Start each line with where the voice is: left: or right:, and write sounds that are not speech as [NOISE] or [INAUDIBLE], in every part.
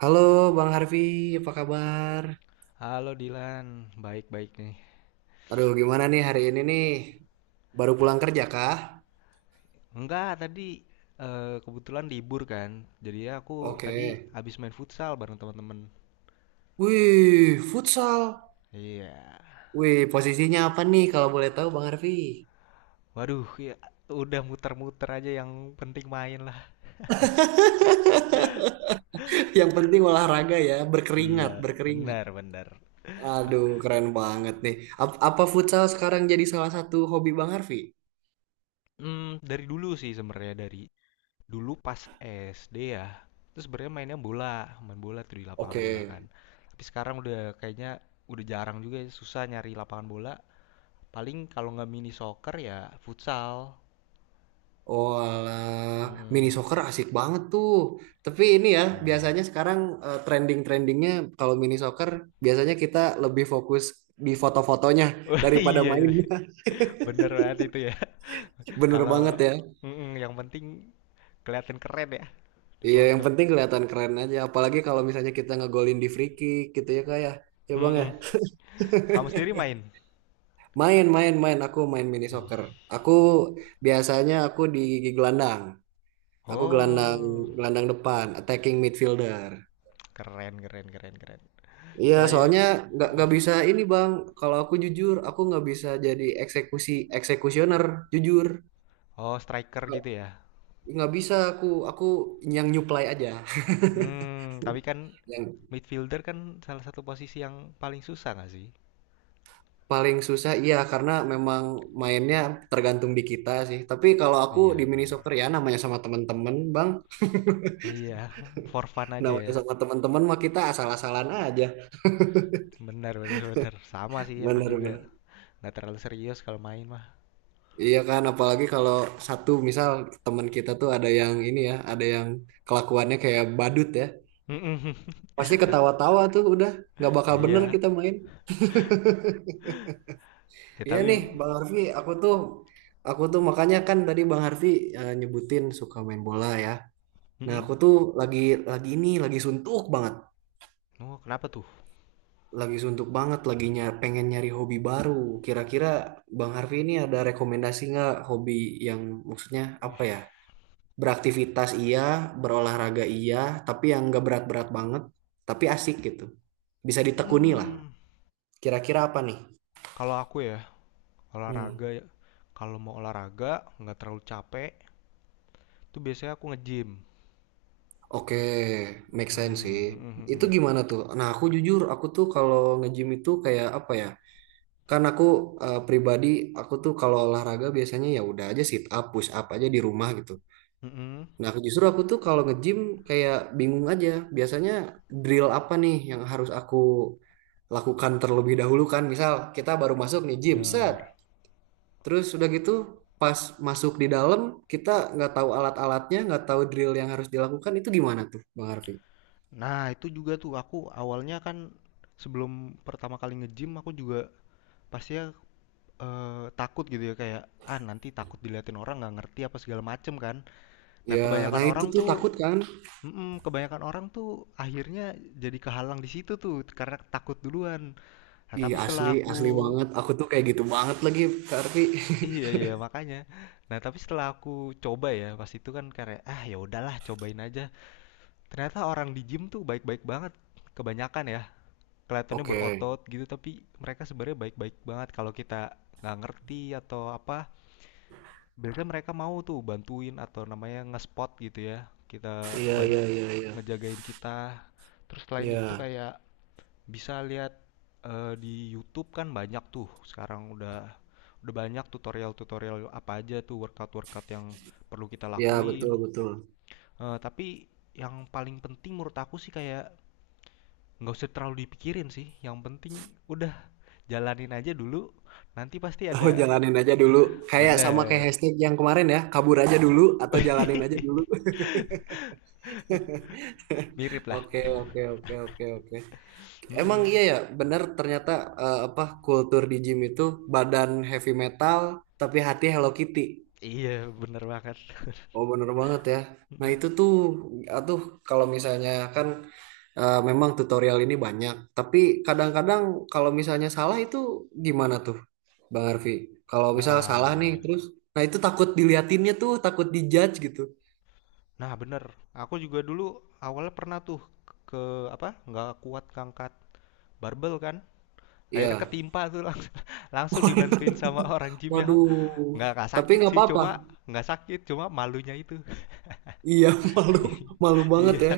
right: Halo Bang Harvey, apa kabar?
left: Halo Dilan, baik-baik nih.
right: Aduh, gimana nih hari ini nih? Baru
left: Ta-
right: pulang kerja kah?
left: Enggak, tadi kebetulan libur kan. Jadi ya aku tadi
right: Oke.
left: habis main futsal bareng teman-teman.
right: Wih, futsal.
left: Iya.
right: Wih, posisinya apa nih kalau boleh tahu Bang Harvey?
left: Waduh, ya, udah muter-muter aja yang penting main lah.
right: [LAUGHS] Yang penting olahraga ya, berkeringat,
left: Iya,
right: berkeringat.
left: benar, benar. Ka-
right: Aduh, keren banget nih. Apa futsal sekarang jadi salah satu hobi Bang Harvey?
left: dari dulu sih sebenarnya dari dulu pas SD ya. Terus sebenarnya mainnya bola, main bola tuh di lapangan bola
right: Oke.
left: kan. Tapi sekarang udah kayaknya udah jarang juga ya, susah nyari lapangan bola. Paling kalau nggak mini soccer ya futsal.
right: Oh, alah. Mini
left: Mm-mm.
right: soccer asik banget tuh. Tapi ini ya,
left: Iya.
right: biasanya sekarang trending-trendingnya kalau mini soccer biasanya kita lebih fokus di foto-fotonya
left: [LAUGHS] Wah,
right: daripada
left: iya itu.
right: mainnya.
left: Bener banget itu ya.
right: [LAUGHS] Bener banget
left: Kalau
right: ya.
left: mm-mm, yang penting kelihatan keren ya di
right: Iya, yang
left: foto.
right: penting kelihatan keren aja. Apalagi kalau misalnya kita ngegolin di free kick gitu ya kayak. Ya ya, bang ya,
left: Mm-mm. Kamu sendiri main?
right: main main main. Aku main mini
left: Wih.
right: soccer. Aku biasanya aku di gelandang. Aku gelandang
left: Oh,
right: gelandang depan, attacking midfielder.
left: keren, keren, keren, keren.
right: Iya, soalnya
left: Selain
right: nggak bisa ini bang. Kalau aku jujur, aku nggak bisa jadi eksekusioner. Jujur,
left: oh, striker
right: nggak
left: gitu ya.
right: nggak bisa aku yang nyuplai aja.
left: Tapi kan
right: Yang
left: midfielder kan salah satu posisi yang paling susah nggak sih?
right: paling susah, iya karena memang mainnya tergantung di kita sih. Tapi kalau aku di
left: Iya,
right: mini
left: bener.
right: soccer ya namanya sama teman-teman bang,
left: Iya, [LAUGHS] for fun
right: [LAUGHS]
left: aja ya.
right: namanya sama teman-teman mah kita asal-asalan aja.
left: Benar, benar, benar. Sama sih aku juga
right: Bener-bener.
left: nggak terlalu serius kalau main mah.
right: Iya kan, apalagi kalau satu misal teman kita tuh ada yang ini ya, ada yang kelakuannya kayak badut ya. Pasti
left: [LAUGHS]
right: ketawa-tawa tuh udah nggak bakal bener
left: Iya,
right: kita main.
left: ya,
right: Iya
left: tapi.
right: nih Bang Harfi, aku tuh makanya kan tadi Bang Harfi nyebutin suka main bola ya. Nah
left: Mhm.
right: aku tuh lagi lagi ini lagi suntuk banget,
left: Oh, kenapa tuh?
right: lagi suntuk banget, pengen nyari hobi baru. Kira-kira Bang Harfi ini ada rekomendasi nggak hobi yang maksudnya apa
left: Wih.
right: ya? Beraktivitas iya, berolahraga iya, tapi yang nggak berat-berat banget, tapi asik gitu. Bisa ditekuni lah.
left: Hmm,
right: Kira-kira apa nih?
left: Kalau aku ya, olahraga
right: Hmm.
left: ya. Kalau mau olahraga, nggak terlalu capek, tuh biasanya aku nge-gym.
right: Oke, make sense
left: Hmm,
right: sih.
left: mhm,
right: Itu
left: mhm.
right: gimana tuh? Nah, aku jujur, aku tuh kalau nge-gym itu kayak apa ya? Kan aku pribadi, aku tuh kalau olahraga biasanya ya udah aja sit up, push up aja di rumah gitu.
left: Mhm,
right: Nah, aku justru aku tuh kalau nge-gym kayak bingung aja. Biasanya drill apa nih yang harus aku lakukan terlebih dahulu kan? Misal kita baru masuk nih gym, set.
left: benar.
right: Terus udah gitu pas masuk di dalam kita nggak tahu alat-alatnya, nggak tahu drill yang harus dilakukan itu gimana tuh, Bang Harvey?
left: Nah, itu juga tuh aku awalnya kan sebelum pertama kali nge-gym aku juga pastinya takut gitu ya kayak ah nanti takut diliatin orang nggak ngerti apa segala macem kan. Nah,
right: Ya,
left: kebanyakan
right: nah itu
left: orang
right: tuh
left: tuh.
right: takut kan?
left: Mhm. Kebanyakan orang tuh akhirnya jadi kehalang di situ tuh karena takut duluan. Nah,
right: Ih,
left: tapi
right: asli,
left: setelah aku.
right: asli banget. Aku tuh kayak gitu banget lagi, Kak Arfi. [LAUGHS]
left: Iya, iya, makanya. Nah, tapi setelah aku coba ya pas itu kan kayak ah ya udahlah cobain aja. Ternyata orang di gym tuh baik-baik banget kebanyakan ya. Kelihatannya
right: Oke.
left: berotot gitu tapi mereka sebenarnya baik-baik banget kalau kita nggak ngerti atau apa. Biasanya mereka mau tuh bantuin atau namanya nge-spot gitu ya. Kita
right: Iya,
left: ban
right: iya, iya, iya.
left: Ngejagain kita. Terus selain itu
right: Iya,
left: kayak bisa lihat di YouTube kan banyak tuh sekarang udah banyak tutorial-tutorial apa aja tuh workout-workout yang perlu kita
right: iya
left: lakuin.
right: betul, betul.
left: Eh, tapi yang paling penting menurut aku sih kayak nggak usah terlalu dipikirin sih. Yang penting udah jalanin aja dulu. Nanti pasti
right: Oh,
left: ada.
right: jalanin aja dulu. Kayak sama kayak
left: Bener.
right: hashtag yang kemarin ya, kabur aja dulu atau jalanin aja dulu. [LAUGHS]
left: [LAUGHS] Mirip lah.
right: Oke, oke, oke, oke, oke. Emang iya
left: Mm-mm.
right: ya, benar ternyata apa kultur di gym itu badan heavy metal tapi hati Hello Kitty.
left: Iya, bener banget.
right: Oh, bener banget ya.
left: [LAUGHS]
right: Nah,
left: Mm-mm.
right: itu tuh atuh kalau misalnya kan memang tutorial ini banyak, tapi kadang-kadang kalau misalnya salah itu gimana tuh, Bang Arfi? Kalau misal
left: Nah,
right: salah
left: iya
right: nih,
left: ya.
right: terus, nah itu takut diliatinnya tuh, takut dijudge gitu.
left: Nah, bener. Aku juga dulu awalnya pernah tuh ke apa? Nggak kuat ngangkat barbel kan. Akhirnya
right: Iya,
left: ketimpa tuh langsung, [LAUGHS] langsung dibantuin sama orang gymnya.
right: waduh,
left: Nggak
right: tapi
left: sakit
right: nggak
left: sih, cuma
right: apa-apa.
left: nggak sakit, cuma malunya itu.
right: Iya, [LAUGHS] malu,
left: [LAUGHS]
right: malu banget
left: Iya,
right: ya.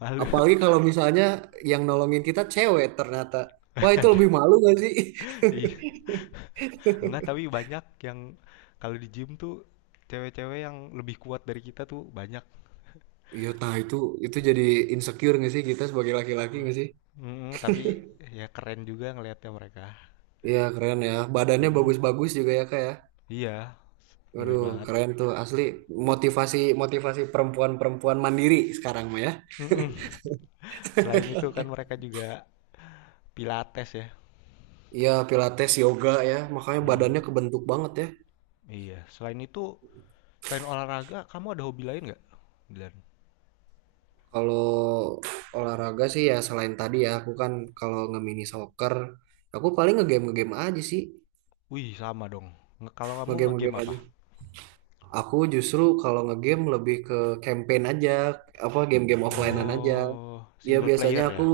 left: malu.
right: Apalagi kalau misalnya yang nolongin kita cewek ternyata. Wah,
left: [LAUGHS]
right: itu
left: Aduh,
right: lebih malu gak sih?
left: iya.
right: [LAUGHS]
left: Enggak, tapi banyak yang kalau di gym tuh cewek-cewek yang lebih kuat dari kita tuh banyak.
right: Iya, nah itu jadi insecure gak sih kita sebagai laki-laki gak sih?
left: Tapi ya keren juga ngelihatnya mereka.
right: Iya, keren ya. Badannya
left: Mm,
right: bagus-bagus juga ya, Kak ya.
left: iya, bener
right: Waduh,
left: banget.
right: keren tuh asli motivasi motivasi perempuan-perempuan mandiri sekarang mah ya.
left: Mm-mm. Selain itu kan mereka juga pilates ya.
right: Iya, pilates, yoga ya, makanya
left: Hmm,
right: badannya kebentuk banget ya.
left: iya. Selain itu, selain olahraga, kamu ada hobi lain nggak, Dilan?
right: Kalau olahraga sih ya selain tadi ya, aku kan kalau nge-mini soccer, aku paling nge-game nge-game aja sih,
left: Wih, sama dong. Kalau kamu
right: nge-game
left: ngegame
right: nge-game
left: apa?
right: aja. Aku justru kalau nge-game lebih ke campaign aja, apa game-game offline-an aja.
left: Oh,
right: Ya
left: single
right: biasanya
left: player
right: aku
left: ya.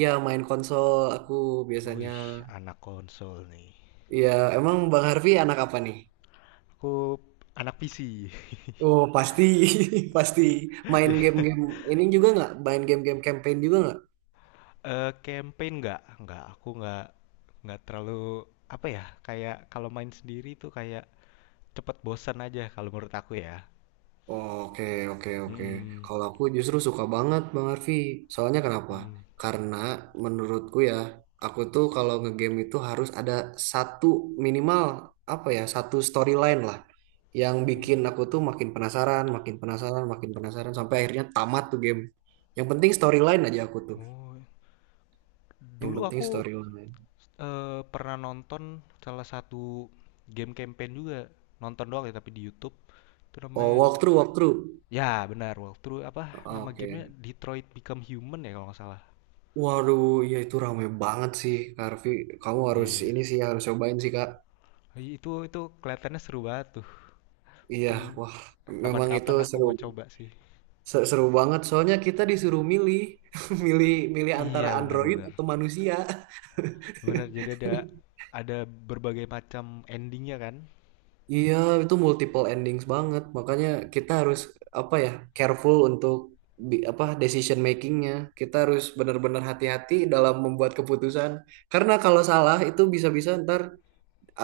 right: ya main konsol, aku biasanya.
left: Wih, anak konsol nih.
right: Ya, emang Bang Harvey anak apa nih?
left: Aku anak PC.
right: Oh pasti [LAUGHS] pasti main
left: [LAUGHS]
right: game-game ini juga, nggak main game-game campaign juga nggak.
left: Eh, campaign nggak? Nggak, aku nggak terlalu apa ya? Kayak kalau main sendiri tuh kayak cepet bosan aja kalau menurut aku ya.
right: Oke, oke, oke.
left: Hmm.
right: Kalau aku justru suka banget Bang Arfi. Soalnya kenapa,
left: Mm.
right: karena menurutku ya, aku tuh kalau ngegame itu harus ada satu, minimal apa ya, satu storyline lah yang bikin
left: Hmm.
right: aku tuh makin penasaran makin penasaran makin penasaran sampai akhirnya tamat tuh game. Yang penting storyline aja aku tuh.
left: Oh,
right: Yang
left: dulu
right: penting
left: aku
right: storyline.
left: pernah nonton salah satu game campaign juga. Nonton doang ya tapi di YouTube. Itu
right: Oh,
left: namanya.
right: walkthrough, walkthrough.
left: Ya, benar, walkthrough. Apa nama gamenya?
right: Oke.
left: Detroit Become Human ya kalau nggak salah.
right: Waduh, ya itu rame banget sih, Kak Arfi. Kamu
left: Iya,
right: harus
left: iya.
right: ini sih, harus cobain sih, Kak.
left: Iya, itu kelihatannya seru banget tuh.
right: Iya,
left: Mungkin
right: wah, memang itu
left: kapan-kapan aku
right: seru,
left: mau coba sih.
right: seru banget. Soalnya kita disuruh milih, [LAUGHS] milih, milih antara
left: Iya,
right: android
left: benar-benar.
right: atau manusia.
left: Benar, jadi ada
right: [LAUGHS]
left: ada berbagai macam endingnya kan.
right: Iya, itu multiple endings banget. Makanya kita harus apa ya, careful untuk apa decision makingnya. Kita harus benar-benar hati-hati dalam membuat keputusan. Karena kalau salah itu bisa-bisa ntar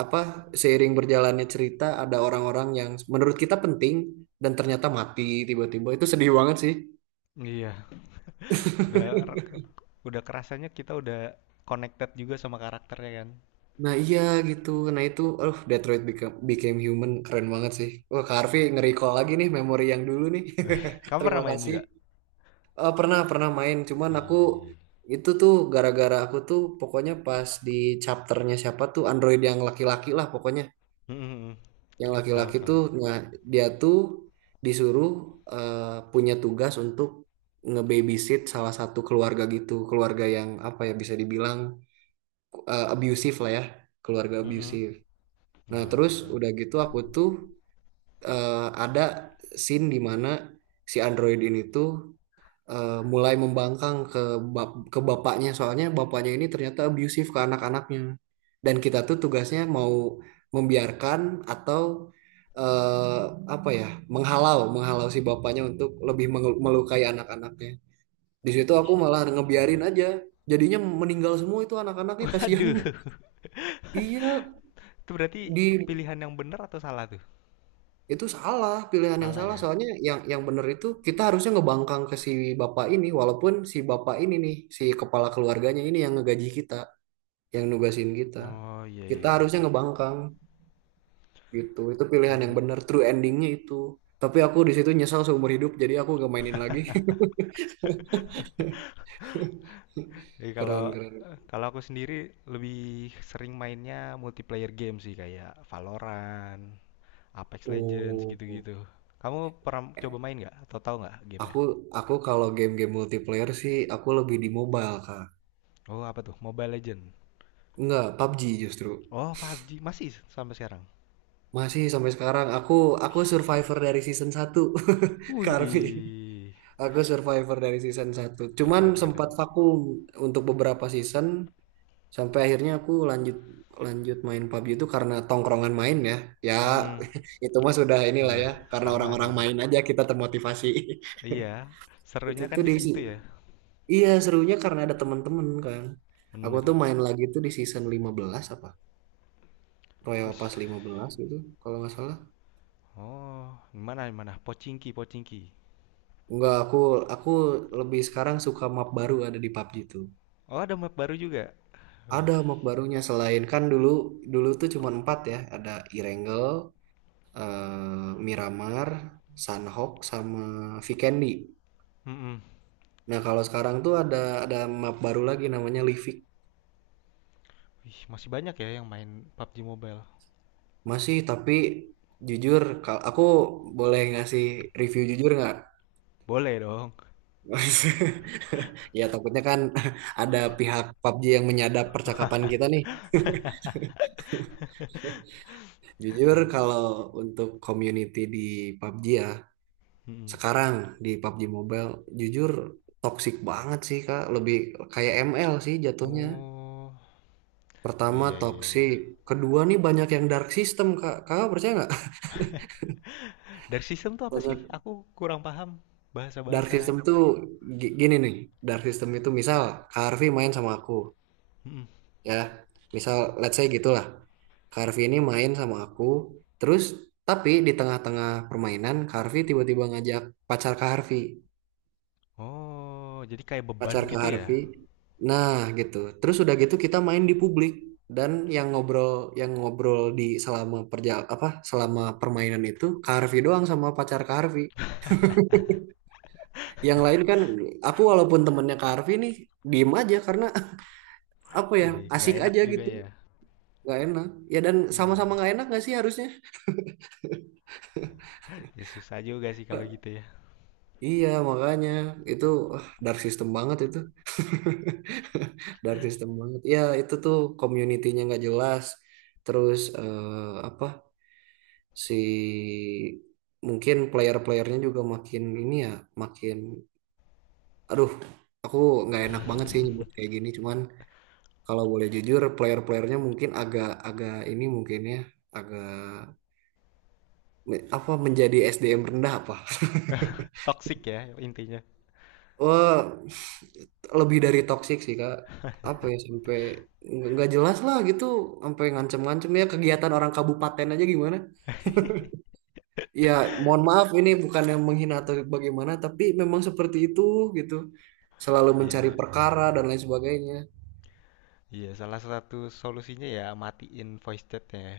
right: apa seiring berjalannya cerita ada orang-orang yang menurut kita penting dan ternyata mati tiba-tiba itu sedih banget sih.
left: Iya, udah udah kerasanya kita udah connected juga sama karakternya kan.
right: Nah iya, gitu. Nah itu, oh Detroit Become, Became Human keren banget sih. Wah Kak Harvey nge-recall lagi nih memori yang dulu nih.
left: Wih,
right: [LAUGHS]
left: kamu
right: Terima
left: pernah main
right: kasih.
left: juga?
right: Eh, pernah pernah main cuman aku
left: Wih.
right: itu tuh gara-gara aku tuh pokoknya pas di chapternya siapa tuh android yang laki-laki lah pokoknya.
left: Mm, mm,
right: Yang
left: tahu,
right: laki-laki
left: tahu.
right: tuh nah dia tuh disuruh punya tugas untuk ngebabysit salah satu keluarga gitu, keluarga yang apa ya bisa dibilang abusive lah ya, keluarga
left: Mm, mm.
right: abusive. Nah, terus
left: Walah.
right: udah gitu aku tuh eh, ada scene di mana si android ini tuh mulai membangkang ke bapaknya soalnya bapaknya ini ternyata abusive ke anak-anaknya dan kita tuh tugasnya mau membiarkan atau eh, apa ya menghalau menghalau si bapaknya untuk lebih melukai anak-anaknya. Di situ aku malah
left: Iya,
right: ngebiarin
left: iya.
right: aja, jadinya meninggal semua itu anak-anaknya kasihan.
left: Waduh.
right: [LAUGHS] Iya,
left: [LAUGHS] Itu berarti
right: di
left: pilihan yang benar atau salah tuh?
right: Itu salah, pilihan yang
left: Salah
right: salah.
left: ya?
right: Soalnya yang bener itu kita harusnya ngebangkang ke si bapak ini, walaupun si bapak ini nih, si kepala keluarganya ini yang ngegaji kita, yang nugasin kita.
left: Oh, iya,
right: Kita
left: iya,
right: harusnya
left: iya.
right: ngebangkang gitu. Itu pilihan yang
left: Mm-mm.
right: bener, true endingnya itu. Tapi aku di situ nyesal seumur hidup, jadi aku gak mainin lagi. [LAUGHS]
left: Jadi kalau
right: Keren, keren.
left: kalau aku sendiri lebih sering mainnya multiplayer game sih kayak Valorant, Apex Legends
right: Oh,
left: gitu-gitu. Kamu pernah coba main nggak atau tahu nggak gamenya?
right: aku aku kalau game-game multiplayer sih aku lebih di mobile, Kak.
left: Oh, apa tuh? Mobile Legend.
right: Enggak, PUBG justru.
left: Oh, PUBG masih sampai sekarang.
right: Masih sampai sekarang aku
left: Wih,
right: aku survivor dari season 1. [LAUGHS]
left: wih
right: Karvi.
left: deh.
right: Aku survivor dari season satu. Cuman
left: Keren,
right: sempat
left: keren.
right: vakum untuk beberapa season sampai akhirnya aku lanjut lanjut main PUBG itu karena tongkrongan main ya. Ya
left: Mhm,
right: [LAUGHS] itu mah sudah inilah
left: iya,
right: ya karena
left: sama
right: orang-orang
left: sama.
right: main aja kita termotivasi.
left: Iya,
right: [LAUGHS] Itu
left: serunya kan
right: tuh
left: di
right: di si,
left: situ ya,
right: iya serunya karena ada teman-teman kan. Aku
left: bener.
right: tuh main lagi tuh di season 15 apa? Royal
left: Wis,
right: Pass lima belas gitu kalau nggak salah.
left: oh, gimana, gimana? Pochinki, Pochinki.
right: Enggak, aku lebih sekarang suka map baru ada di PUBG tuh.
left: Oh, ada map baru juga. Wih,
right: Ada map barunya selain kan dulu dulu tuh cuma empat ya, ada Erangel, Miramar, Sunhawk, sama Vikendi.
left: mhm.
right: Nah kalau sekarang tuh ada map baru lagi namanya Livik.
left: Wih, masih banyak ya yang main PUBG Mobile.
right: Masih tapi jujur, kalau aku boleh ngasih review jujur nggak?
left: Boleh dong.
right: [LAUGHS] Ya takutnya kan [LAUGHS] ada pihak PUBG yang menyadap percakapan kita nih.
left: [LAUGHS]
right: Jujur
left: Mhm.
right: kalau untuk community di PUBG ya,
left: Mhm.
right: sekarang di PUBG Mobile, jujur toksik banget sih Kak. Lebih kayak ML sih jatuhnya.
left: Oh,
right: Pertama
left: iya, iya, iya.
right: toksik, kedua nih banyak yang dark system Kak. Kakak percaya nggak?
left: Dari sistem tuh
right: [LAUGHS]
left: apa sih?
right: Banyak
left: Aku kurang paham
right: dark
left: bahasa-bahasa.
right: system tuh gini nih, dark system itu misal Kak Harvey main sama aku
left: Mhm.
right: ya. Misal let's say gitulah. Kak Harvey ini main sama aku, terus tapi di tengah-tengah permainan Kak Harvey tiba-tiba ngajak pacar Kak Harvey.
left: Oh, jadi kayak beban
right: Pacar ke
left: gitu
right: Harvey.
left: ya?
right: Nah, gitu. Terus udah gitu kita main di publik dan yang ngobrol yang ngobrol di selama apa selama permainan itu ke Harvey doang sama pacar ke Harvey. Yang lain kan aku walaupun temennya ke Harvey nih diem aja karena [LAUGHS] apa ya
left: Nggak nggak
right: asik
left: enak
right: aja
left: juga
right: gitu.
left: ya.
right: Gak enak. Ya dan sama-sama
left: Hmm.
right: gak enak gak sih harusnya?
left: Ya susah juga sih kalau gitu ya.
right: Iya makanya itu wah, dark system banget itu. [LAUGHS] Dark system banget. Ya itu tuh community-nya nggak jelas. Terus apa si mungkin player-playernya juga makin ini ya makin aduh aku nggak enak banget sih nyebut kayak
left: [LAUGHS]
right: gini cuman kalau boleh jujur player-playernya mungkin agak agak ini mungkin ya agak apa menjadi SDM rendah apa. [LAUGHS]
left: Toxic ya, intinya.
right: Wah, lebih dari toksik sih kak apa ya sampai nggak jelas lah gitu sampai ngancem-ngancem ya kegiatan orang kabupaten aja gimana.
left: [LAUGHS]
right: Ya, mohon maaf ini bukan yang menghina atau bagaimana, tapi memang seperti itu gitu. Selalu
left: Iya,
right: mencari
left: iya,
right: perkara dan lain sebagainya.
left: iya, salah satu solusinya ya matiin voice chat ya.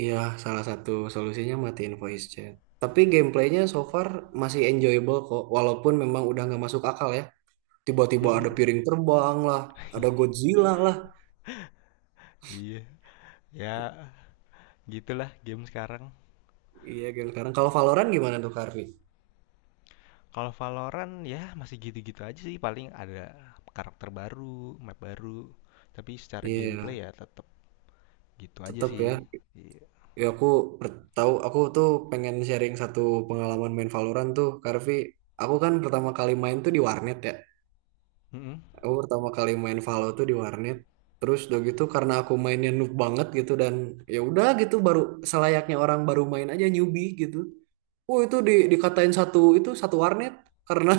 right: Iya, salah satu solusinya matiin voice chat. Tapi gameplaynya so far masih enjoyable kok, walaupun memang udah nggak masuk akal ya. Tiba-tiba ada piring terbang lah, ada
left: [LAUGHS]
right: Godzilla lah.
left: Iya ya, gitulah game sekarang.
right: Iya, game sekarang. Kalau Valorant gimana tuh, Karvi?
left: Kalau Valorant ya masih gitu-gitu aja sih paling ada karakter baru, map baru. Tapi secara
right: Iya,
left: gameplay ya tetap gitu aja
right: tetep
left: sih.
right: ya.
left: Iya.
right: Ya aku tahu aku tuh pengen sharing satu pengalaman main Valorant tuh, Karvi. Aku kan pertama kali main tuh di warnet ya.
left: Mm-mm.
right: Aku pertama kali main Valo tuh di warnet. Terus udah gitu karena aku mainnya noob banget gitu dan ya udah gitu baru selayaknya orang baru main aja newbie gitu. Oh itu di, dikatain satu itu satu warnet karena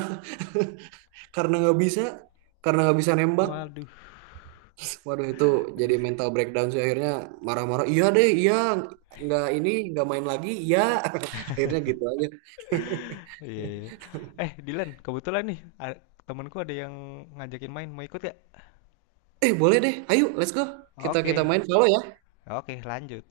right: [LAUGHS] karena nggak bisa karena nggak bisa nembak.
left: Waduh.
right: Waduh itu jadi
left: Aduh.
right: mental breakdown sih akhirnya marah-marah. Iya deh, iya nggak ini nggak main lagi. Iya [LAUGHS] akhirnya gitu aja. [LAUGHS]
left: Iya, iya. Eh, Dilan, kebetulan nih, temanku ada yang ngajakin main, mau ikut gak?
right: Eh boleh deh, ayo let's go kita kita
left: Oke,
right: main Valo ya.
left: oke, lanjut.